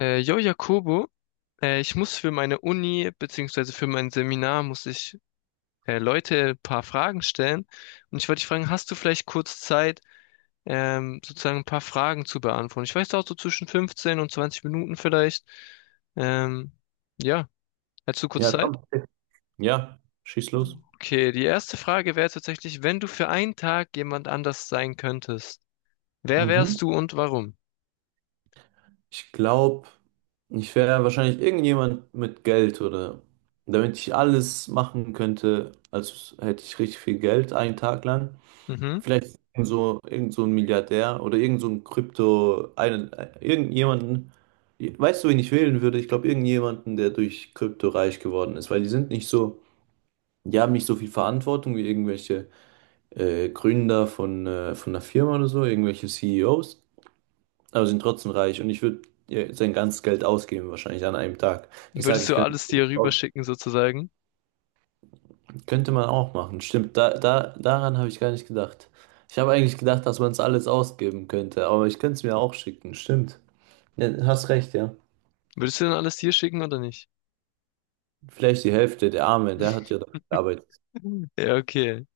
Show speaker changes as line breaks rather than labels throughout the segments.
Yo, Jakobo, ich muss für meine Uni beziehungsweise für mein Seminar muss ich Leute ein paar Fragen stellen. Und ich wollte dich fragen, hast du vielleicht kurz Zeit, sozusagen ein paar Fragen zu beantworten? Ich weiß da auch so zwischen 15 und 20 Minuten vielleicht. Ähm, ja, hättest du kurz
Ja,
Zeit?
komm. Ja, schieß los.
Okay, die erste Frage wäre tatsächlich, wenn du für einen Tag jemand anders sein könntest, wer
Mhm.
wärst du und warum?
Ich glaube, ich wäre wahrscheinlich irgendjemand mit Geld oder damit ich alles machen könnte, als hätte ich richtig viel Geld einen Tag lang.
Mhm.
Vielleicht so irgend so ein Milliardär oder irgend so ein Krypto, irgendjemanden, weißt du, wen ich wählen würde? Ich glaube, irgendjemanden, der durch Krypto reich geworden ist, weil die sind nicht so, die haben nicht so viel Verantwortung wie irgendwelche Gründer von einer Firma oder so, irgendwelche CEOs. Aber sind trotzdem reich und ich würde sein ganzes Geld ausgeben, wahrscheinlich an einem Tag. Ich sage,
Würdest du alles dir rüberschicken sozusagen?
könnte man auch machen. Stimmt, daran habe ich gar nicht gedacht. Ich habe eigentlich gedacht, dass man es alles ausgeben könnte, aber ich könnte es mir auch schicken. Stimmt. Ja, hast recht, ja.
Würdest du dann alles dir schicken oder nicht?
Vielleicht die Hälfte, der Arme, der hat ja dafür gearbeitet.
Ja, okay.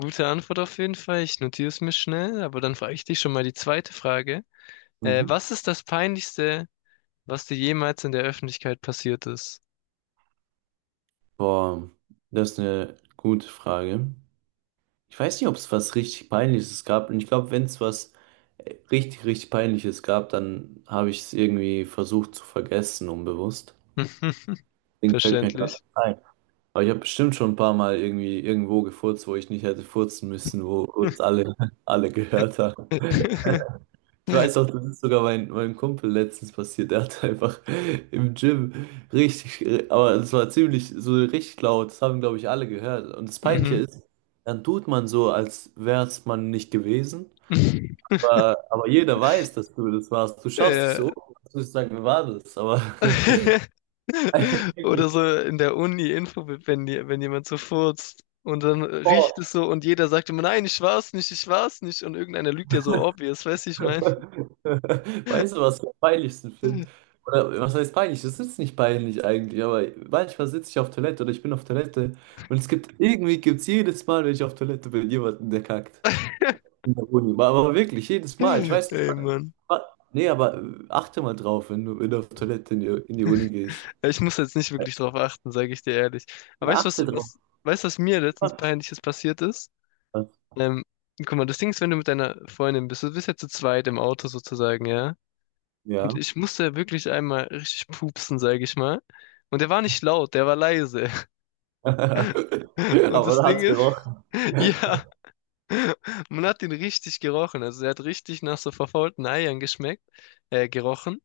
Gute Antwort auf jeden Fall. Ich notiere es mir schnell, aber dann frage ich dich schon mal die zweite Frage.
Mhm.
Was ist das Peinlichste, was dir jemals in der Öffentlichkeit passiert ist?
Boah, das ist eine gute Frage. Ich weiß nicht, ob es was richtig Peinliches gab. Und ich glaube, wenn es was richtig, richtig Peinliches gab, dann habe ich es irgendwie versucht zu vergessen, unbewusst. Deswegen fällt mir gerade
Verständlich.
ein. Aber ich habe bestimmt schon ein paar Mal irgendwie irgendwo gefurzt, wo ich nicht hätte furzen müssen, wo kurz alle, alle gehört haben. Ich weiß auch, das ist sogar meinem Kumpel letztens passiert. Der hat einfach im Gym richtig, aber es war ziemlich so richtig laut. Das haben, glaube ich, alle gehört. Und das Peinliche
Mhm.
ist, dann tut man so, als wäre es man nicht gewesen. Aber jeder weiß, dass du das warst. Du schaust dich
Ja.
so um, als würdest du sagen, wer war das? Aber
Oder so in der Uni-Info, wenn, wenn jemand so furzt und dann
oh,
riecht es so und jeder sagt immer, nein, ich war's nicht und irgendeiner lügt ja so obvious, weißt du, ich mein.
weißt du, was ich am peinlichsten finde? Oder was heißt peinlich? Das ist nicht peinlich eigentlich, aber manchmal sitze ich auf Toilette oder ich bin auf Toilette und es gibt irgendwie gibt's jedes Mal, wenn ich auf Toilette bin, jemanden, der kackt. In der Uni. Aber wirklich, jedes Mal. Ich
Ey,
weiß nicht.
Mann.
wa- Nee, aber achte mal drauf, wenn du auf Toilette in die Uni gehst.
Ja, ich muss jetzt nicht wirklich drauf achten, sage ich dir ehrlich. Aber
Ja,
weißt du,
achte drauf.
weißt du, was mir letztens Peinliches passiert ist? Ähm, guck mal, das Ding ist, wenn du mit deiner Freundin bist, du bist ja zu zweit im Auto sozusagen, ja? Und
Ja.
ich musste wirklich einmal richtig pupsen, sage ich mal. Und der war nicht laut, der war leise. Und
Aber
das
da
Ding
hat's
ist,
gerochen.
ja, man hat ihn richtig gerochen. Also er hat richtig nach so verfaulten Eiern geschmeckt, gerochen.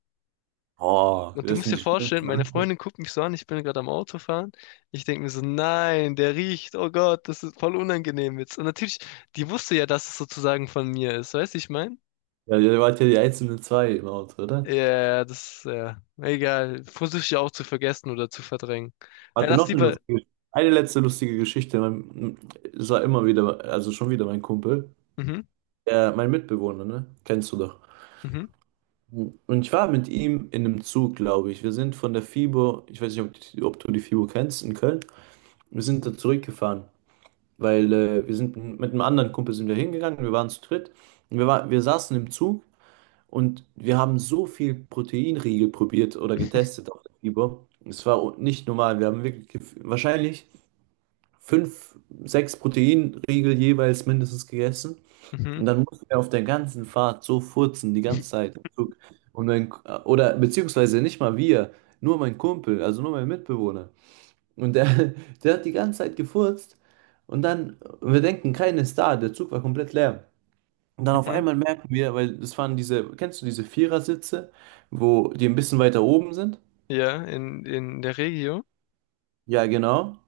Oh,
Und du
das
musst dir
sind die
vorstellen, meine
schlimmsten.
Freundin guckt mich so an, ich bin gerade am Autofahren. Ich denke mir so, nein, der riecht, oh Gott, das ist voll unangenehm jetzt. Und natürlich, die wusste ja, dass es sozusagen von mir ist, weißt du, ich meine?
Ja, ihr wart ja die einzelnen zwei im Auto.
Ja, das, ja, egal, versuche ich auch zu vergessen oder zu verdrängen. Ja,
Warte,
lass
noch eine
lieber,
lustige, eine letzte lustige Geschichte. Es war immer wieder, also schon wieder mein Kumpel,
mhm,
der, mein Mitbewohner, ne? Kennst du doch.
mhm,
Und ich war mit ihm in einem Zug, glaube ich. Wir sind von der FIBO, ich weiß nicht, ob, ob du die FIBO kennst, in Köln. Wir sind da zurückgefahren, weil wir sind mit einem anderen Kumpel sind wir hingegangen, wir waren zu dritt. Und wir saßen im Zug und wir haben so viel Proteinriegel probiert oder getestet auf der FIBO. Es war nicht normal. Wir haben wirklich, wahrscheinlich, fünf, sechs Proteinriegel jeweils mindestens gegessen.
mhm,
Und dann musst du ja auf der ganzen Fahrt so furzen, die ganze Zeit, im Zug. Und mein, oder beziehungsweise nicht mal wir, nur mein Kumpel, also nur mein Mitbewohner. Und der hat die ganze Zeit gefurzt. Und dann, und wir denken, keiner ist da, der Zug war komplett leer. Und dann auf
mhm,
einmal merken wir, weil das waren diese, kennst du diese Vierersitze, wo die ein bisschen weiter oben sind?
ja, in der Regio,
Ja, genau.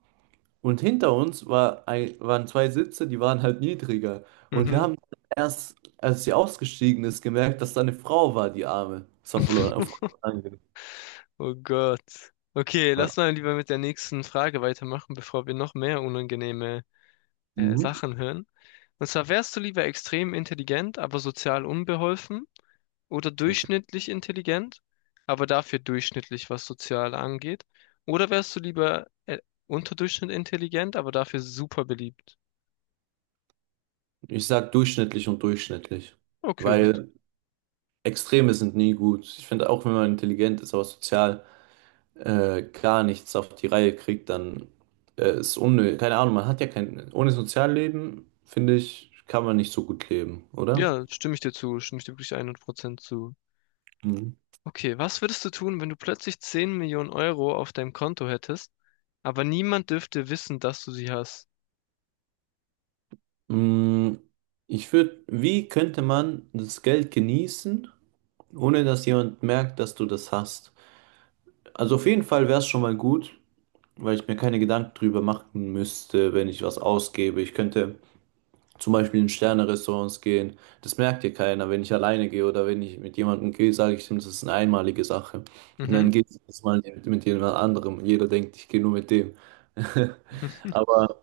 Und hinter uns waren zwei Sitze, die waren halt niedriger. Und wir
mhm,
haben erst, als sie ausgestiegen ist, gemerkt, dass da eine Frau war, die Arme. Das war voll voll.
oh Gott. Okay,
Ja.
lass mal lieber mit der nächsten Frage weitermachen, bevor wir noch mehr unangenehme
Mhm.
Sachen hören. Und zwar wärst du lieber extrem intelligent, aber sozial unbeholfen oder
Okay.
durchschnittlich intelligent, aber dafür durchschnittlich, was sozial angeht. Oder wärst du lieber unterdurchschnittlich intelligent, aber dafür super beliebt.
Ich sag durchschnittlich und durchschnittlich,
Okay, hört- sich-
weil Extreme sind nie gut. Ich finde, auch wenn man intelligent ist, aber sozial gar nichts auf die Reihe kriegt, dann ist unnötig. Keine Ahnung, man hat ja kein, ohne Sozialleben, finde ich, kann man nicht so gut leben, oder?
ja, stimme ich dir wirklich 100% zu.
Mhm.
Okay, was würdest du tun, wenn du plötzlich 10 Millionen Euro auf deinem Konto hättest, aber niemand dürfte wissen, dass du sie hast?
Mm, wie könnte man das Geld genießen, ohne dass jemand merkt, dass du das hast? Also auf jeden Fall wäre es schon mal gut, weil ich mir keine Gedanken drüber machen müsste, wenn ich was ausgebe. Ich könnte zum Beispiel in Sterne-Restaurants gehen. Das merkt dir keiner, wenn ich alleine gehe oder wenn ich mit jemandem gehe, sage ich ihm, das ist eine einmalige Sache. Und
Mhm.
dann geht es mal mit jemand anderem. Jeder denkt, ich gehe nur mit dem. Aber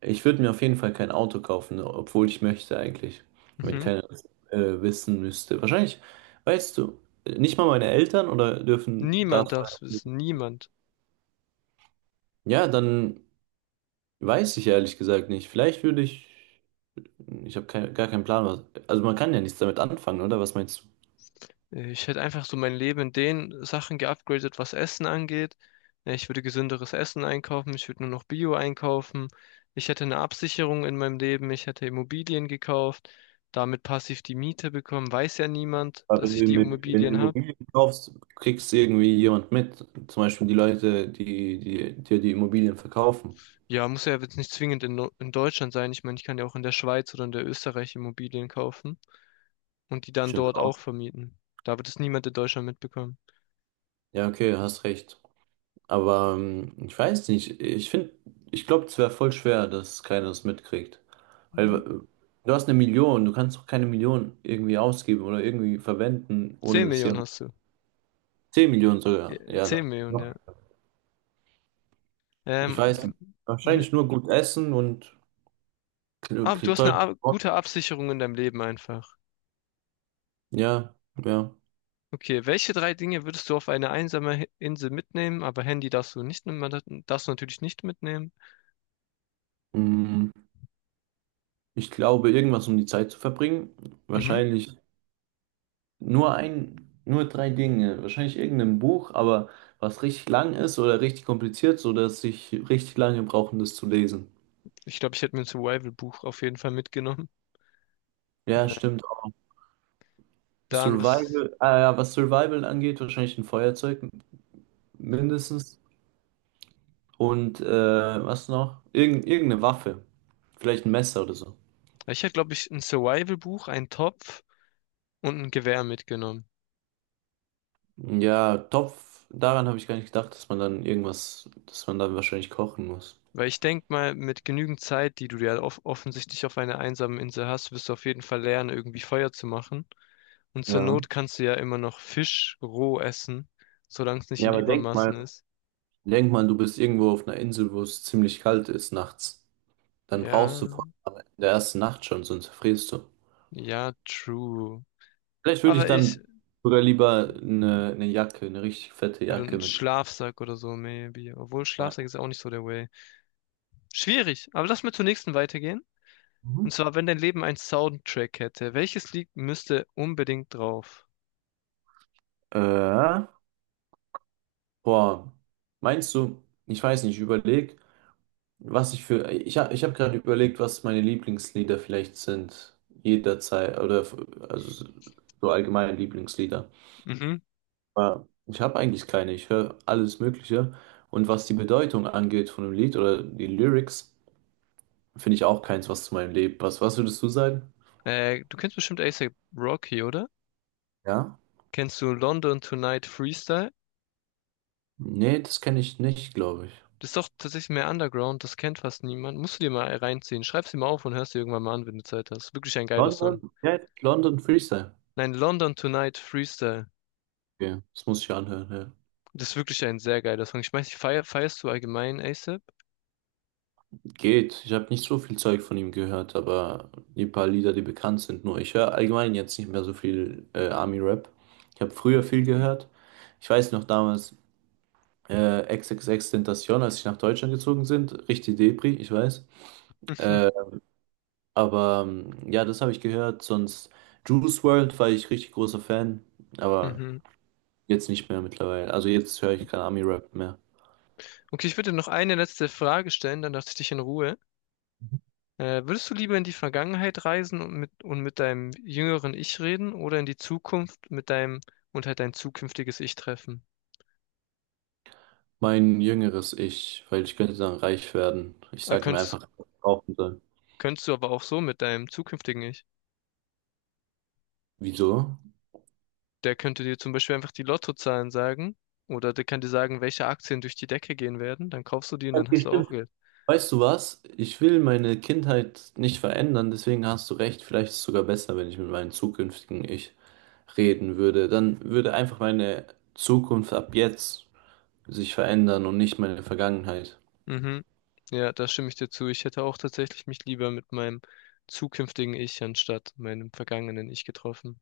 ich würde mir auf jeden Fall kein Auto kaufen, obwohl ich möchte eigentlich. Wenn
Mhm.
keiner das, wissen müsste. Wahrscheinlich, weißt du, nicht mal meine Eltern oder dürfen
Niemand
das.
darf es wissen, niemand.
Ja, dann weiß ich ehrlich gesagt nicht. Vielleicht würde ich. Ich habe kein, gar keinen Plan, was. Also man kann ja nichts damit anfangen, oder? Was meinst du?
Ich hätte einfach so mein Leben in den Sachen geupgradet, was Essen angeht. Ich würde gesünderes Essen einkaufen, ich würde nur noch Bio einkaufen. Ich hätte eine Absicherung in meinem Leben, ich hätte Immobilien gekauft, damit passiv die Miete bekommen. Weiß ja niemand,
Aber
dass ich die
Wenn du
Immobilien habe.
Immobilien kaufst, kriegst du irgendwie jemand mit. Zum Beispiel die Leute, die dir die Immobilien verkaufen.
Ja, muss ja jetzt nicht zwingend in, in Deutschland sein. Ich meine, ich kann ja auch in der Schweiz oder in der Österreich Immobilien kaufen und die dann
Stimmt
dort
auch.
auch vermieten. Da wird es niemand in Deutschland mitbekommen.
Ja, okay, hast recht. Aber ich weiß nicht, ich finde, ich glaube, es wäre voll schwer, dass keiner es mitkriegt. Weil
Mhm.
du hast eine Million, du kannst doch keine Million irgendwie ausgeben oder irgendwie verwenden, ohne
10
dass
Millionen
jemand.
hast du.
10 Millionen sogar, ja,
10
da.
Millionen, ja.
Ich
Ähm,
weiß nicht. Wahrscheinlich nur gut essen und
aber du hast
toll.
eine gute Absicherung in deinem Leben einfach.
Ja, ja.
Okay, welche drei Dinge würdest du auf eine einsame Insel mitnehmen? Aber Handy darfst du nicht, darfst du natürlich nicht mitnehmen.
Mm, Ich glaube, irgendwas um die Zeit zu verbringen.
Mhm.
Wahrscheinlich nur drei Dinge. Wahrscheinlich irgendein Buch, aber was richtig lang ist oder richtig kompliziert, sodass ich richtig lange brauche, um das zu lesen.
Ich glaube, ich hätte mir ein Survival-Buch auf jeden Fall mitgenommen.
Ja,
Ja.
stimmt auch.
Dann was?
Survival, ah ja, was Survival angeht, wahrscheinlich ein Feuerzeug mindestens. Und was noch? Irgendeine Waffe. Vielleicht ein Messer oder so.
Ich hätte, glaube ich, ein Survival-Buch, einen Topf und ein Gewehr mitgenommen.
Ja, Topf, daran habe ich gar nicht gedacht, dass man dann irgendwas, dass man dann wahrscheinlich kochen muss.
Weil ich denke mal, mit genügend Zeit, die du ja offensichtlich auf einer einsamen Insel hast, wirst du auf jeden Fall lernen, irgendwie Feuer zu machen. Und zur
Ja.
Not kannst du ja immer noch Fisch roh essen, solange es nicht
Ja,
in
aber
Übermaßen ist.
denk mal, du bist irgendwo auf einer Insel, wo es ziemlich kalt ist nachts. Dann brauchst du
Ja,
vor allem in der ersten Nacht schon, sonst frierst du.
ja, true.
Vielleicht würde ich
Aber ich,
dann sogar lieber eine Jacke, eine richtig fette
oder
Jacke
ein
mit.
Schlafsack oder so, maybe. Obwohl Schlafsack
Ja.
ist ja auch nicht so der Way. Schwierig, aber lass mal zur nächsten weitergehen. Und
Mhm.
zwar, wenn dein Leben einen Soundtrack hätte, welches Lied müsste unbedingt drauf?
Äh, boah, meinst du, ich weiß nicht, ich überleg, ich habe ich hab gerade überlegt, was meine Lieblingslieder vielleicht sind, jederzeit, oder, also so allgemeine Lieblingslieder.
Mhm.
Aber ich habe eigentlich keine, ich höre alles Mögliche. Und was die Bedeutung angeht von dem Lied oder die Lyrics, finde ich auch keins, was zu meinem Leben passt. Was würdest du sagen?
Du kennst bestimmt A$AP Rocky, oder?
Ja?
Kennst du London Tonight Freestyle?
Nee, das kenne ich nicht, glaube ich.
Das ist doch tatsächlich mehr Underground, das kennt fast niemand. Musst du dir mal reinziehen. Schreib's dir mal auf und hörst dir irgendwann mal an, wenn du Zeit hast. Wirklich ein geiler Song.
London? Ja, London Freestyle.
Nein, London Tonight Freestyle.
Okay, das muss ich anhören, ja.
Das ist wirklich ein sehr geiler Song. Ich weiß nicht, feierst du allgemein ASAP?
Geht. Ich habe nicht so viel Zeug von ihm gehört, aber die paar Lieder, die bekannt sind, nur ich höre allgemein jetzt nicht mehr so viel Army-Rap. Ich habe früher viel gehört. Ich weiß noch damals, XXXTentacion, als ich nach Deutschland gezogen sind, richtig Depri, ich weiß.
Mhm.
Äh, Aber ja, das habe ich gehört. Sonst Juice World war ich richtig großer Fan, aber
Mhm.
jetzt nicht mehr mittlerweile. Also jetzt höre ich kein Ami-Rap mehr.
Okay, ich würde noch eine letzte Frage stellen, dann lasse ich dich in Ruhe. Würdest du lieber in die Vergangenheit reisen und mit deinem jüngeren Ich reden oder in die Zukunft mit deinem und halt dein zukünftiges Ich treffen?
Mein jüngeres Ich, weil ich könnte dann reich werden. Ich
Äh,
sage ihm
könntest,
einfach, was ich kaufen soll.
könntest du aber auch so mit deinem zukünftigen Ich.
Wieso?
Der könnte dir zum Beispiel einfach die Lottozahlen sagen oder der kann dir sagen, welche Aktien durch die Decke gehen werden. Dann kaufst du die und dann hast
Okay,
du auch
stimmt.
Geld.
Weißt du was? Ich will meine Kindheit nicht verändern, deswegen hast du recht. Vielleicht ist es sogar besser, wenn ich mit meinem zukünftigen Ich reden würde. Dann würde einfach meine Zukunft ab jetzt sich verändern und nicht meine Vergangenheit.
Mhm. Ja, da stimme ich dir zu. Ich hätte auch tatsächlich mich lieber mit meinem zukünftigen Ich anstatt meinem vergangenen Ich getroffen.